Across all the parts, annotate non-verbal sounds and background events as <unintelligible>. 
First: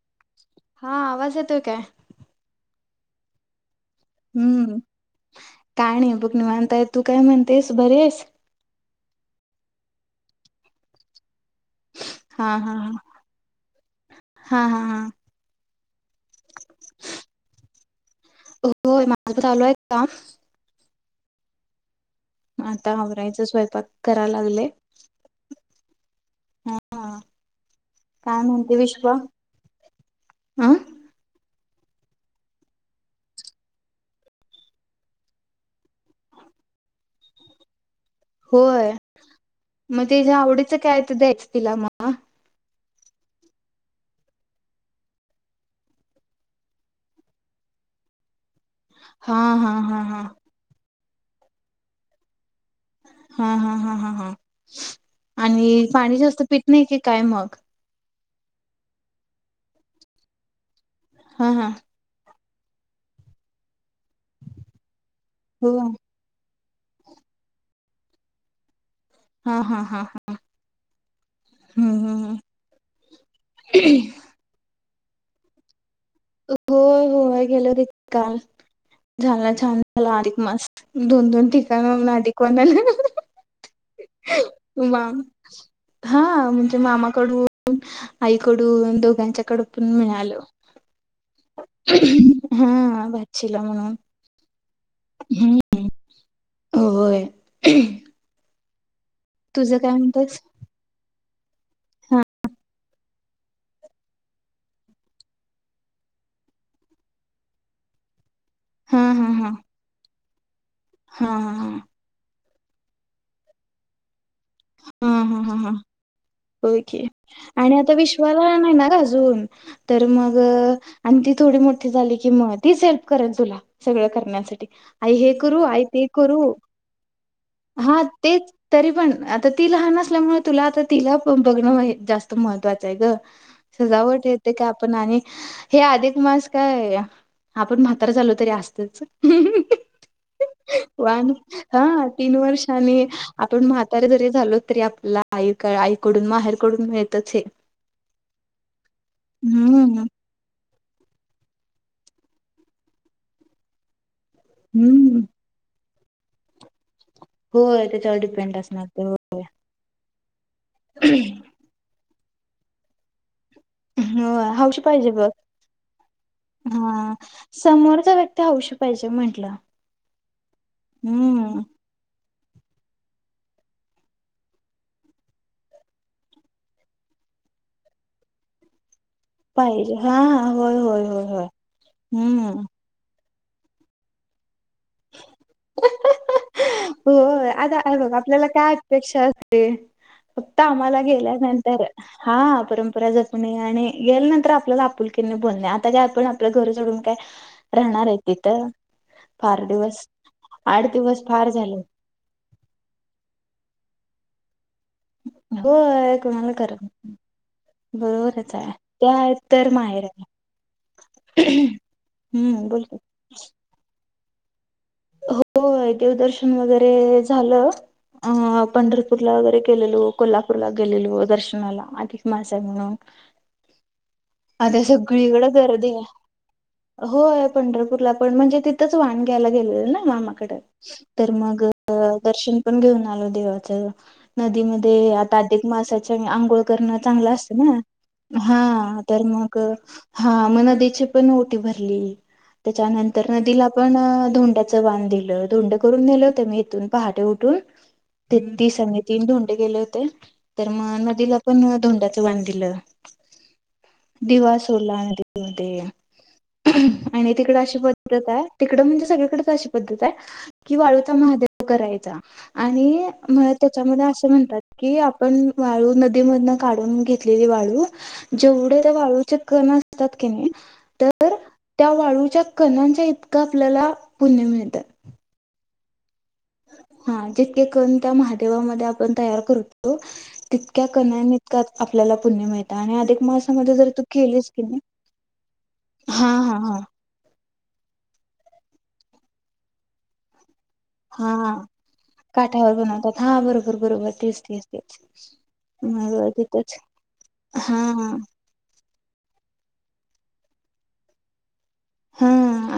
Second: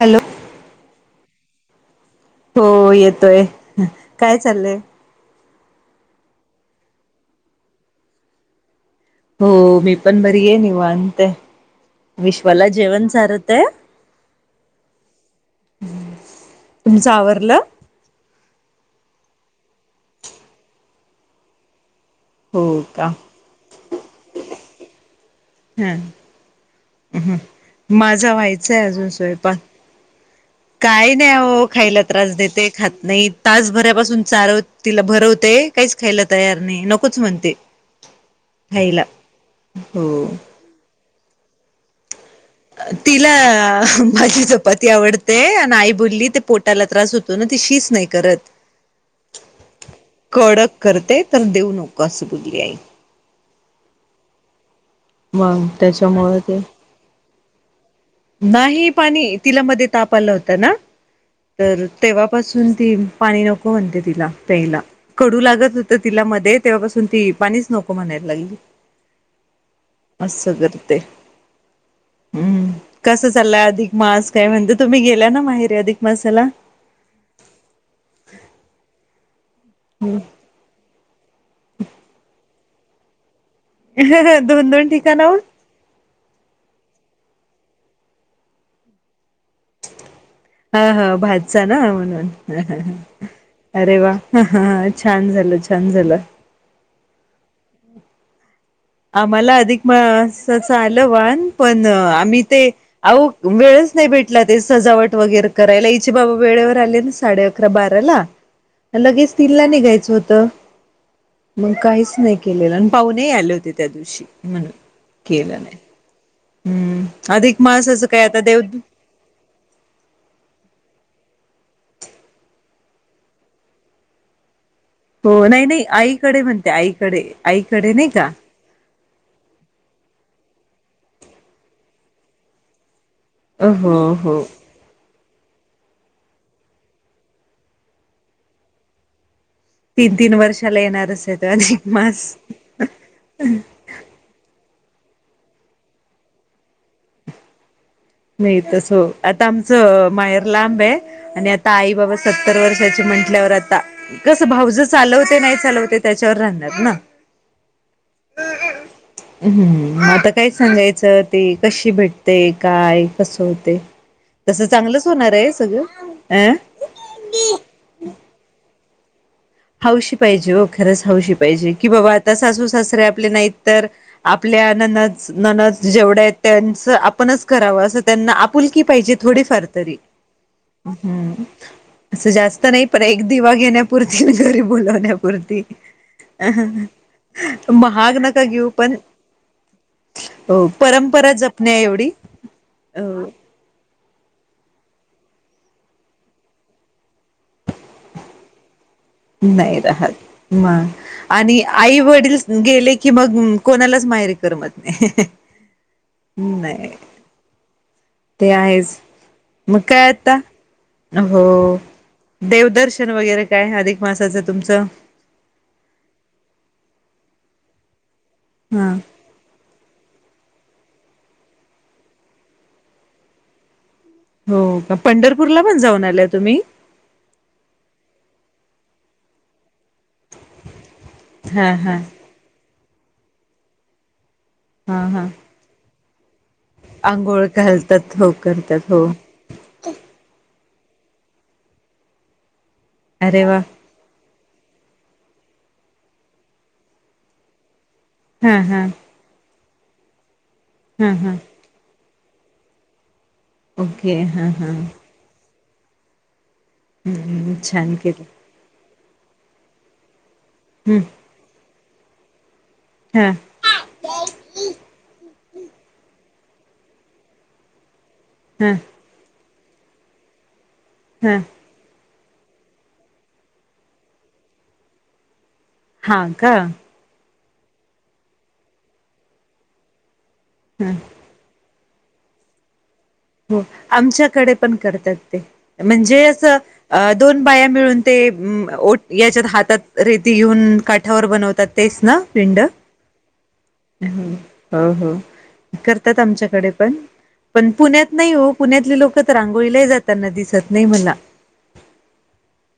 Hello.. हा.. आवाज येतोय काय? हो येतोय. काय चाललंय? हम्म काय नाय निवांतये. तू काय म्हणतेस बरयेस? हो.. मी पण बरी आहे निवांत. हा विश्वाला हा हा जेवण चारत. हा हा हा तुमच आवरलं? होय माझ आल काम. हो आता का आवरायच. स्वयंपाक कराय लागले. हा हा माझा काय म्हणते व्हायचाय अजून विश्वा स्वयंपाक. अ काही नाही हो. खायला त्रास देते खात नाही. तासभरापासून चारव तिला भरवते काहीच खायला तयार नाही. नकोच म्हणते. होय.. खायला म हो तेच्या आवडी काय त च द्यायच तिला मा तिला माझी चपाती आवडते. अन आई बोलली ते पोटाला त्रास होतो ना ती शी च नाही करत. हा.. हा.. हा.. हा. कडक करते तर देऊ नको अस बोलली आई. हा हा हा हा हा मग आणि पाणी त्याच्यामुळे जास्त ते पित नाही की काय मग नाही पाणी तिलामध्ये तापा आला होता ना हा हा तर तेव्हा पासून ती पाणी नको म्हणते तिला प्यायला कडू लागत हो होतं तिला मध्ये तेव्हापासून ती पाणीच नको म्हणायला लागली हा हा हा हा असं करते हम्म कसा चाललाय अधिक मास काय म्हणत तुम्ही गेल्या ना माहेरी अधिक मासाला होय होय गेले होते काल झाला छान छान झाला अधिक मास दोन दोन ठीक दोन दोन <unintelligible> ठिकाणाहून हा म्हणजे मामाकडून आईकडून दोघांच्या कड पण मिळालंं हा <unintelligible> म्हणून अरे वा हा छान झालं छान झालं होय आम्हाला तुझं अधिक काय म्हणतस मास असं आलं वाण पण हा आम्ही ते अहो वेळच नाही भेटला ते सजावट वगैरे करायला इचे बाबा वेळेवर आले ना साडे अकरा बाराला हा हा लगेच हा तिनला निेघायचं होतं हा हा तर मग काहीच नाही केलेला आणि पाहुणेही आले होते. त्या दिवशी म्हणून हा हा ह केलं ह नाही होय की हम्म अधिक आणि आता मासाचं काय विश्वा देव लहान हाय ना गं अजून तर मग आणखी ती थोडी मोठी झाली कि मग तीच हेल्प करेल तुला सगळं करण्यासाठी आई हे हो करू नाही आई नाही ते आईकडे करू म्हणते आईकडे आईकडे हा नाही का तेच तरी पण आता ती लहान असल्यामुळे तुला आता तिला पण बघणं जास्त महत्त्वाचं आहे गं हो सजावट हो येते का आपण आणि हे अधिक मास काय आपण म्हातारं झालो तरी असतच तीन तीन वर्षाला येणारच वान आहे, तो हा अधिक मास तीन वर्षांनी आपण म्हातारे जरी झालो तरी आपल्याला आई आईकडून माहेरकडून मिळतच हे, नाही तस हो आता हम्म आमचं माहेर लांब आहे. आणि आता आई बाबा सत्तर वर्षाचे म्हंटल्यावर आता कसं भाऊजय हम्म चालवते नाही चालवते. त्याच्यावर राहणार ना, होय त्याच्यावर डिपेंड असणार ते होय. हम्म आता काय सांगायचं ते कशी भेट ते काय कसून होय हौशी पाहिजे बघ, सगळं अं हा समोरचा व्यक्ती हौशी <unintelligible> हौशी पाहिजे हो खरंच, हौशी हम्म पाहिजे की बाबा सासू सासरे आपले नाही तर आपल्या नन ननच जेवढं आहेत त्यांच आपणच करावं असं त्यांना आपुलकी पाहिजे. थोडीफार पाहिजे तरी्, हा हा होय होय होय होय असं हम्म. जास्त नाही पण दिवा घेण्या पुूर <unintelligible> बोलावण्यापूर्ती हो आता आहे बघ आपल्याला काय अपेक्षा असते, फक्त आम्हाला परंपरा जपण्या गेल्यानंतर एवढी हा अ परंपरा जपणे आणि गे नंतर आपल्याला आपुलकीनी बोलणे आता काय आपण आपल्या घर सोडून काय राहणार आहे तिथं फार नाही दिवस राहत म, आठ दिवस फार आणि झाले आई वडील गेले की मग, कोणालाच माहेरी करमत नाही हो कोणाला कर नाही ते आहेच मग काय आहे आता, हो हम्म बोल देवदर्शन वगैरे काय अधिक <unintelligible> तुमचं हो देवदर्शन वगैरे झालं. अ हा पंढरपूरला वगैरे केलेलो, कोल्हापूरला गेलेलो दर्शनाला अधिकमास आहे, म्हणून हो आता का सगळीकड पंढरपूरला पण गर्दी जाऊन आहे, आल्या तुम्ही होय पंढरपूरला पण म्हणजे ति च वान घ्यायला गेलं ना मामाकडे तर मग हा हा दर्शन पण घेऊन आलो देवाच नदीमध्ये हा हा आता अधिकमासा च अंग मग आंघोळ घालतात हो करतात हो म पण टी भरली त्याच्यानंतर अरे वा नदीला आपण धं ध दिलं धोंड करून नेलं होतं मी इथून पहाटे उठून ते हा त हा संग तड गेले होते तर मग हा हा नदीला पण धोंडात वां दिलं ओके हा हा दिवास उडला आहे दिवा ते आणि हम्म तिकडं अशी छान केलं पद्धत आहे तिकडं म्हणजे डे अशी पद्धत आहे कि हम्म वाळूता महादे करायचा आणि हा म त्याच्यामध्ये असं म्हणतात की आपण वाळू नदीमधून काढून घेतलेली वाळू हा जेवढ्या त्या वाळूचे कण असतात की नाही तर हा त्या वाळू त्या कणांच्या इतका आपल्याला पुण्य मिळत. हा का ते कण त्या महादेवामध्ये आपण तयार करतो. त्या ह कणांइतका आपल्याला पुण्य मिळत आणि अधिक हो मासामध्ये जर तू केलीस आमच्याकडे की पण नाही करतात ते म्हणजे हा अस हा हा दोन बाया मिळून ते ओ याच्यात हातात रेती घेऊन काठावर हा बनवतात तेच ना पिंड. काठावर बनवतात हा बरों हो हो करतात मग आमच्याकडे तिथंच पण पण हा पुण्यात नाही हो पुण्यातले लोक तर आंघोळीलाही जाताना दिसत नाही मला. हा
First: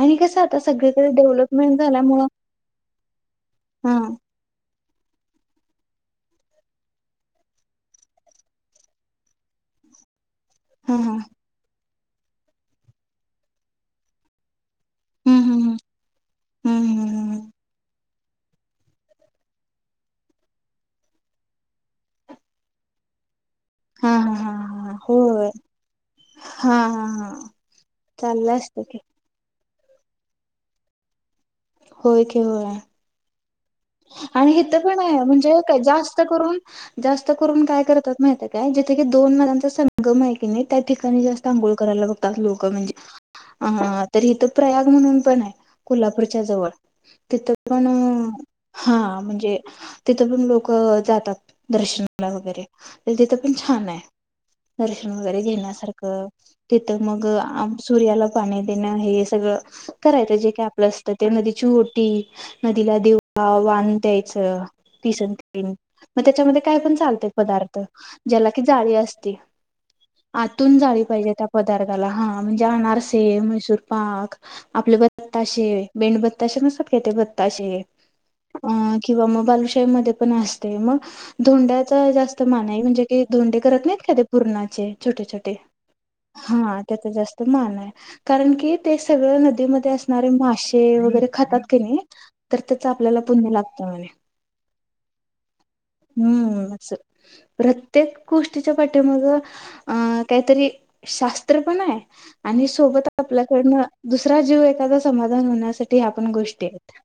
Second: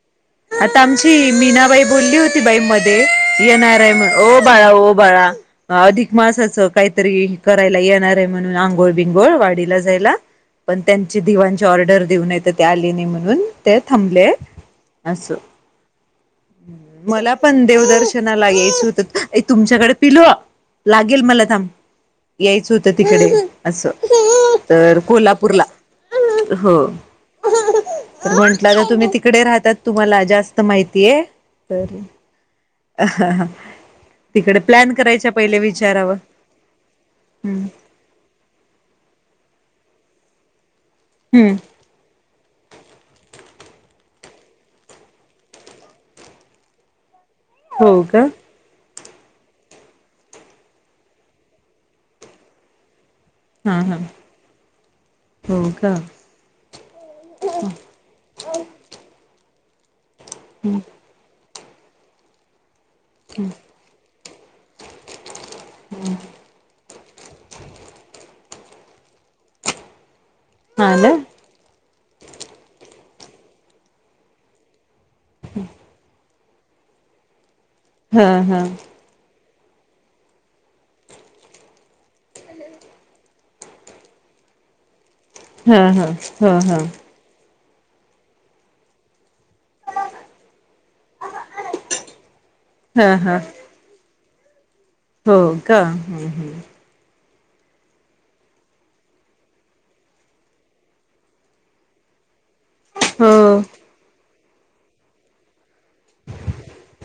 आणि कसं आता सगळीकडे आमची डेव्हलपमेंट मीनाबाई बोलली झाल्यामुळं होती बाई मध्ये येणार आहे हा म्हण ओ बाळा ओ बाळा अधिक मासाचं काहीतरी करायला येणार आहे म्हणून आंघोळ बिंगोळ वाडीला जायला पण हा हा त्यांची दिवांची ऑर्डर देऊन येते ते आले नाही म्हणून ते थांबले असं हम्म हम्म हम्म मला हम्म पण देव दर्शन मला यायचं होत तुमच्याकडे पिलू लागेल मला थांब यायचं होतं तिकडे असं हा हा हा हा तर होय कोल्हापूरला हा हो हा हा चाललं म्हंटलं असतं आता की तुम्ही तिकडे राहतात तुम्हाला जास्त माहितीय. तरी होय की होय तिकडे प्लॅन करायच्या हे बघा विचारावं जास्त करून जास्त करून हम्म काय करतात माहिती आहे का जिथे दोन नद्यांचा संगम गम है की नही त्या ठिकाणी जास्त हम्म आंघोळ करायला बघतात लोक म्हणजे अ तर इथं प्रयाग म्हणून पण आहे कोल्हापूरच्या जवळ तिथं पण हो का हा म्हणजे, तिथं पण लोकं जातात दर्शनाला वगैरे तिथं पण हा छान हा आहे दर्शन वगैरे हो का घेण्यासारखं! तिथं मग सूर्याला पाणी देणं.. हे सगळं <inaudible> करायचं... जे काय आपलं असतं ते नदी चीओटी नदीला द्या आ-वाण द्यायचं. अं-तीस अन <inaudible> मं त्याच्यामध्ये काय पण चालतंय पदार्थ ज्याला कि जाळी असते आतून हा जाळी ना पाहिजे त्या पदार्थाला... हा, म्हणजे अनारसे ते म्हैसूरपाक आपल्यागत बत्ताशे, मेणबत्ती ताशे नसतात का ते, बत्ताशे हा हा अ किंवा मग बालु मध्ये पण असते, मग धोंड्याचा जास्त मान आहे, म्हणजे की धोंडे करत नाहीत का ते पुरणाचे. छोटे-छोटे, हा हा हा हा त्याचं जास्त मान आहे, कारण की, ते सगळं नदीमध्ये असणारे मासे वगैरे खातात कि नाही हा आपल्याला हा पुण्य लागतं म्हणे. हो. का? हुं-हुं हम्म अस प्रत्येक गोष्टीच्या पाठीमगं अ-काहीतरी शास्त्र पण आहे. आणि सोबत आपल्याकडनं दुस जीव एखादा समाधान होण्यासा त्या पण गोष्टी आहेत.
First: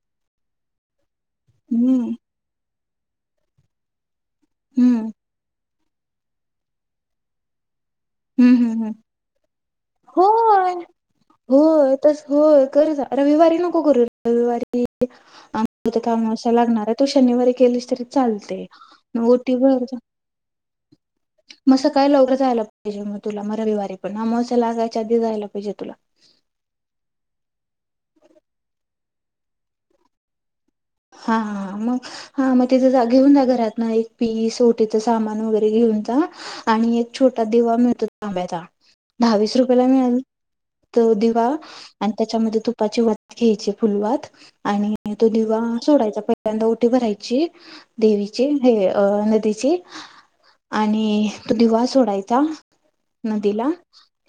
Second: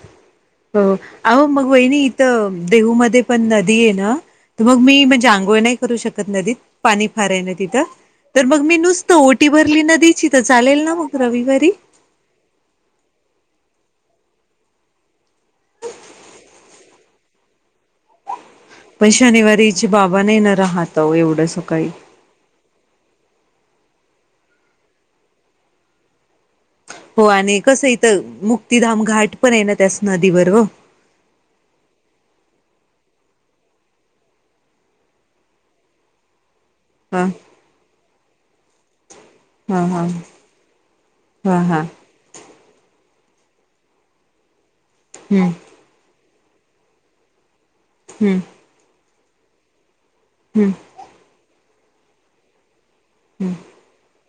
हो. अहो, मग वहिनी हम्म इथं देहूमध्ये पण नदी आहे ना तर मग, मी हम्म म्हणजे आंघोळ नाही करू शकत नदीत, पाणी फार आहे ना तिथं! तर हम्म मग हम्म मी हम्म नुसतं ओटी भरली नदीची तर होय चालेल ना? मग रविवारी होय को करू रविवारी, <inaudible> अमावस्या लागणार आहे. तु शनिवारी केलीस तरी चालतंय. पण शनिवारी हिचे बाबा नाही ना रहात अहो एवढया सकाळी जेव्हा तुला, मं रविवारी, पण अमावस्या लागायच्या आधी जायला पाहिजे तुला. हो आणि कसं इथं मुक्तीधाम घाट पण हाय ना त्या नदीवर हा मग हा मग तिथं घेऊन जा घरात ना एक पीस ओटीच सामान वगैरे घेऊन जा. आणि एक हा छोटा दिवा मिळतो. <unintelligible> दहावीस हा रुपयाला हा मिळेल तो दिवा हा हा आणि त्याच्यामध्ये तू पा्पाची वत घ्यायचे फुलवात आणि नाही तो हम्म दिवा पहिल्यांदा ओठी भरायची. हम्म देवीचे हे अ <unintelligible> हम्म आणि तु दिवा सोडायचा. नदीला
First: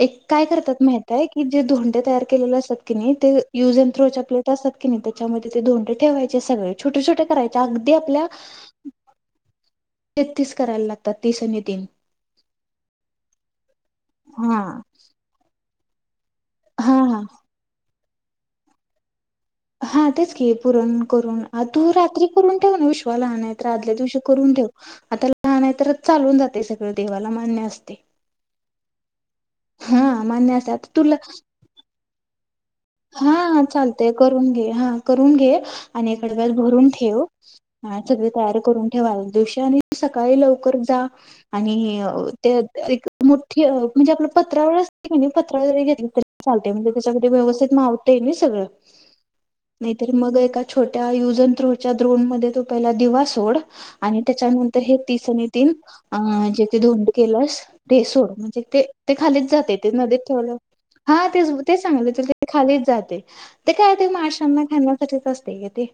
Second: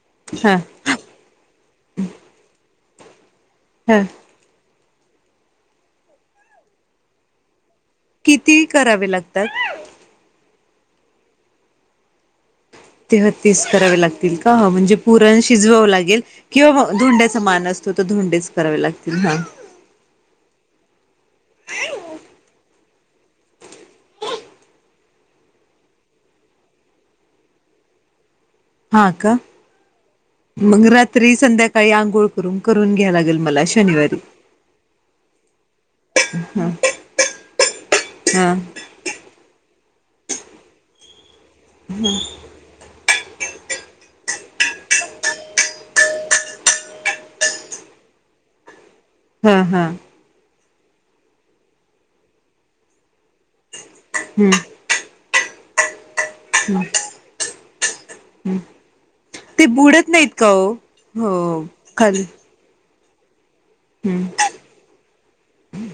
एक काय हा करतात माहितय की जे धोंडे तयार केलेले असतात. <unintelligible> युज अँड हा थ्रो <unintelligible> नाही त्याच्यामध्ये ते दोंड ठेवायचं. सगळे छोटे छोटे करायचं. किती करावे लागतात. तेहतीस करायला लागतात तीस आणि तीन. तेहतीस करावे लागतील का हा म्हणजे पुरण शीजवाव लागेल किंवा हा हा धोंड्याचा मान असतो तो तर धोंडेच करावे लागतील ना हा तेच की पुरण करून तू रात्री करून ठेव ना वा लहान आहे तर आदल्या दिवशी करून ठेव आता लहान आहे तरच चालून जाते सगळ देवाला मान्य असते हा का हा मान्य मग रात्री संध्याकाळी अक गोळ करून करून घ्या लागेल हाा मला चालतय शनिवारी करून घे हा करून घे आणि एक डब्यात भरून ठेव सगळी हा तयारी करून ठेव आदल्या दिवशी आणि सकाळी लवकर जा आणि हे ते मोठी म्हणजे आपलं पत्रावळ असते की नाही पत्रावळ जरी घेतली तरी चालते म्हणजे त्यात व्यवस्थित मावतं नाही सगळं हा हा नाहीतरी मग एका छोट्या यूज आणि थ्रोच्या द्रोन मध्ये तो पहिला दिवा सोड आणि हम्म त्याच्यानंतर हे तीसनी तीन अ जेथ धुंड केलंस ते सोड म्हणजे ते ते खालीच जाते ते बुडत नदीत नाहीत का ठेवलं हो हा तेच हो ते सांगले खाली खालीच जाते ते काय ते हम्म माश्यांना खाण्यासाठीच असते का ते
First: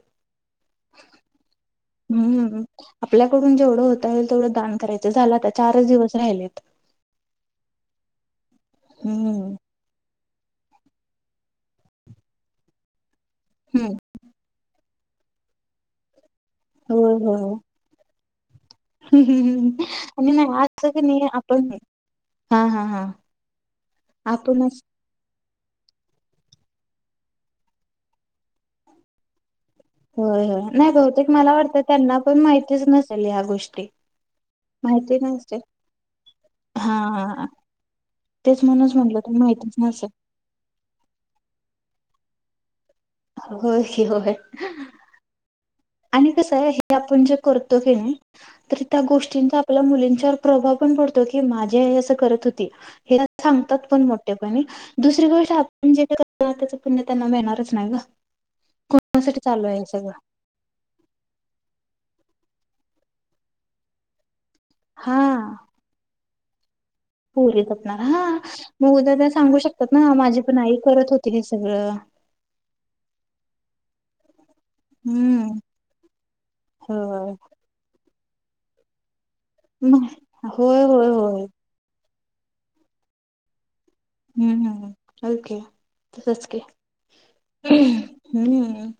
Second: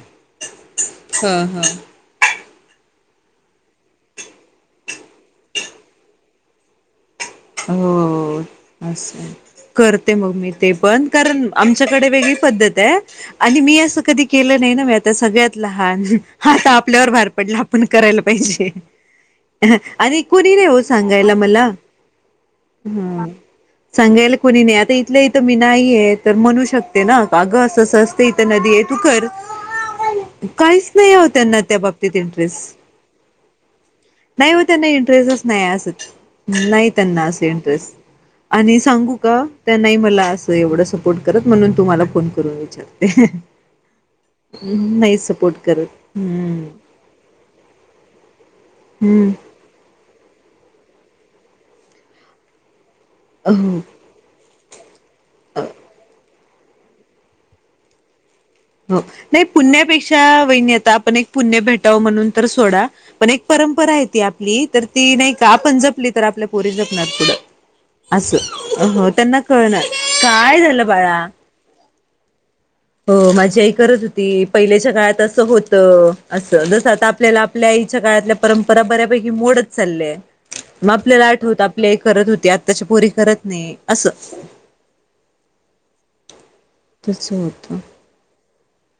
हा हा हम्म आपल्याकडून जेवढं होतंय तेवढं दान करायचं झालं आता चारच दिवस राहिलेत हो असं हम्म कर मग मी ते पण कारण आमच्याकडे वेगळी पद्धत आहे आणि मी हम्म असं कधी केलं नाही ना त्या सगळ्यात लहान हा आता आपल्यावर भार पडला आपण करायला पाहिजे ह आणि नाही आज च की नाही आपण हा सांगायला कोणी आपण नाही आता इथलं थ मी नाहीय तर म्हणू शकते ना कागं असं सहजते इथं नदी आहे तू कर हो हो नाही काहीच हो बहतेक मला त्यांना वाटत त्या बाबतीत त्यांना पण इंटरेस्ट माहितीच नसेल ह्या गोष्टी नाही हो त्यांना माहिती इंटरेस्टच नसे नाही असत नाही ह त्यांना अस इंटरे आणि सांगू म्हटलं तर का माहितीच त्यांना नसेल मला अस एव सपोर्ट कर म्हणून तु कुवी च होय की होय ् नाही सपोर्ट करत आणि कस हम्म आहे हे आपण जे करतो हे ना तर त्या हम्म गोष्टींचा आपल्या मु च्या प्रभाव पण पडतो क माझ अस करत होती हे हो सांगतात पण मोठे आणि दुसरी गोष्ट आपणे त्याच पुण्य त्यांना मिळणारच नाही का हो नाही पुण्यापेक्षा वैन्यता ण एक पुण्य भेटाव म्हणून तर सोडा पण एक परंपरा आहे ती तर ती नाही का आपणजपली तर आपल्या पोरी पुरी जपणार पुढं हा मग असं हो उद्या त्या त्यांना सांगू कळणार शकतात ना माझी पण काय आई झालं करत बाळा होती हे सगळं. हो माझी आई करत होती. पहिच्या काळात अस हम्म होत अस जस आता होय आपल्याला आपल्या आच्या काळात. परंपरा बऱ्यापैकी मो चाल होय म होय आपल्याला होय आठवत आपल्या करत होती आत्ताची पोरी करत नाही. असं हम्म हम् लक सचक तस होत हम्म.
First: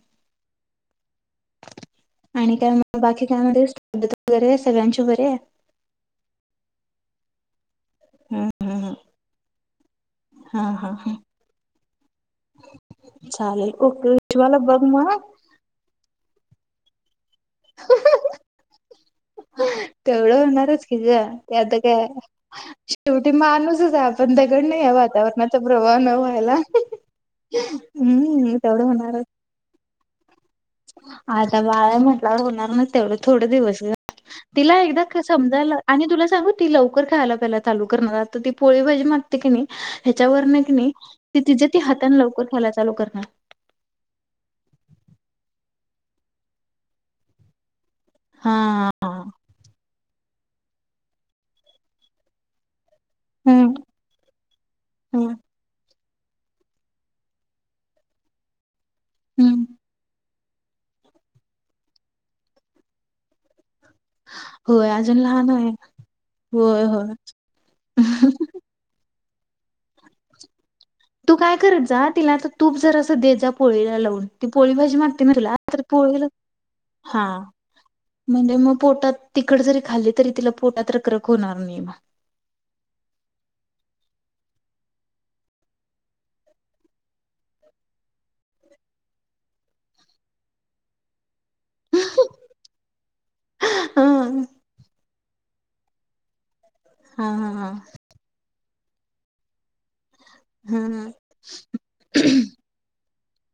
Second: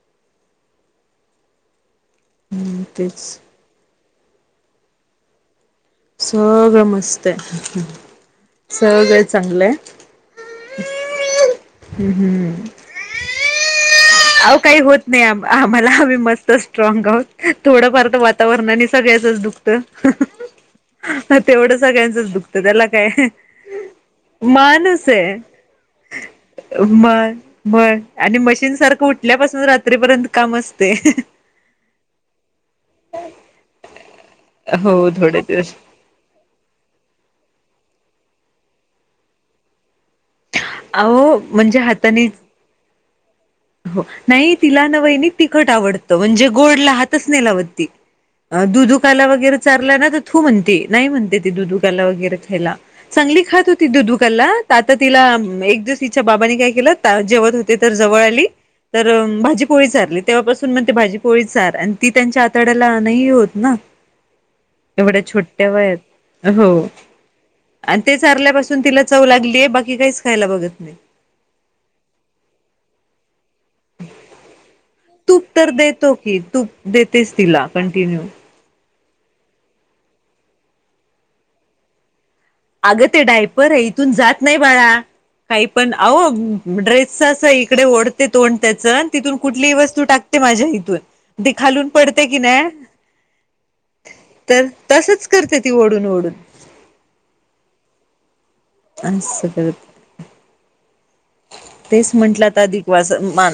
आणि काय तेच बाकी काय म पद्धत वैरे आहे सगळ्यांची उ बरे आहे. सगळं मस्त आहे. हम्म हम्म सगळे चांगलं आहे हा हा हा हम् हम्म चालेल ओके अ विश्वाला बघ काही होत मग नाही आम आम्हाला आम्ही मस्त. त स्ट्रॉगह होत. थोडंफार तर वातावरणाने सगळ्याचच दुखत. तेवढं होणारच ते आता काय काय शेवटी माणूसच आहे आपण त्याकड नाही या माणूस आहे वातावरणाचा प्रभाव न व्हायला मग हम् तेवढं होणारच. तिपर्यंत आता बाळा म्हटल्यावर होणार नाही तेवढं थोड दिवस तिला एकदा हो का थोडे दिवस समजायला. आणि तुला सांगू ती लवकर खायला पहिला तालु कर आता ती पोळी भााजी मगते की नाही. ह्याच्यावर नाही की नाही अहो त ति ती म्हणजे हाताने लवकर ख्यायला चालू करणार. हो नाही तिला नवईनी तिखट आवडतं म्हणजे गोडला हातच नेलावती. अ हा दुधूकाायला वगैरे चाारला ना. तू म्हणते नाही म्हणते तेी दूध उघायला वगैरे खायला. चगली खात हम्म होती दुधुकरला आता तिला हम्म एक तिच्या बाबानी काय केलं जेवत होते तर जवळ आली. तर भाजी हम्म कोळीचारली तेव्हापासून मग ते भाजी पोळीार आणि ती त्यांच्या आतड्यालाही होत ना. होय अजून एवढ्या लहान छोट्या आहे. वयात हो होय होय. आणि ते सारल्यापासून तिला जाऊ लागलीय बाकी काहीच खायला बघत नाही. तू काय करत जा तिला आता तूप जर दे जा पोळीला लावून. पोळी भाजी मागते ना तूप तुला तर देतो पोळीला की तूप हा देतेस तिला कंटिन्यू तिकड जरी खाल्ली तरी तिला पोटात रखक होणार नाही म अगत डायपर आहे इथून जात नाही बाळा काही पण अह ड्रेस इकडे ओढते तोंड त्याच तिथून कुठलीही वस्तू टाकते माझ्या इथून ती खालून पडते की नाही. हा तर तसच. करते ती ओढून ओढून हा हा हा अस हम् हम तेच म्हंटलं तर अधिकवास मला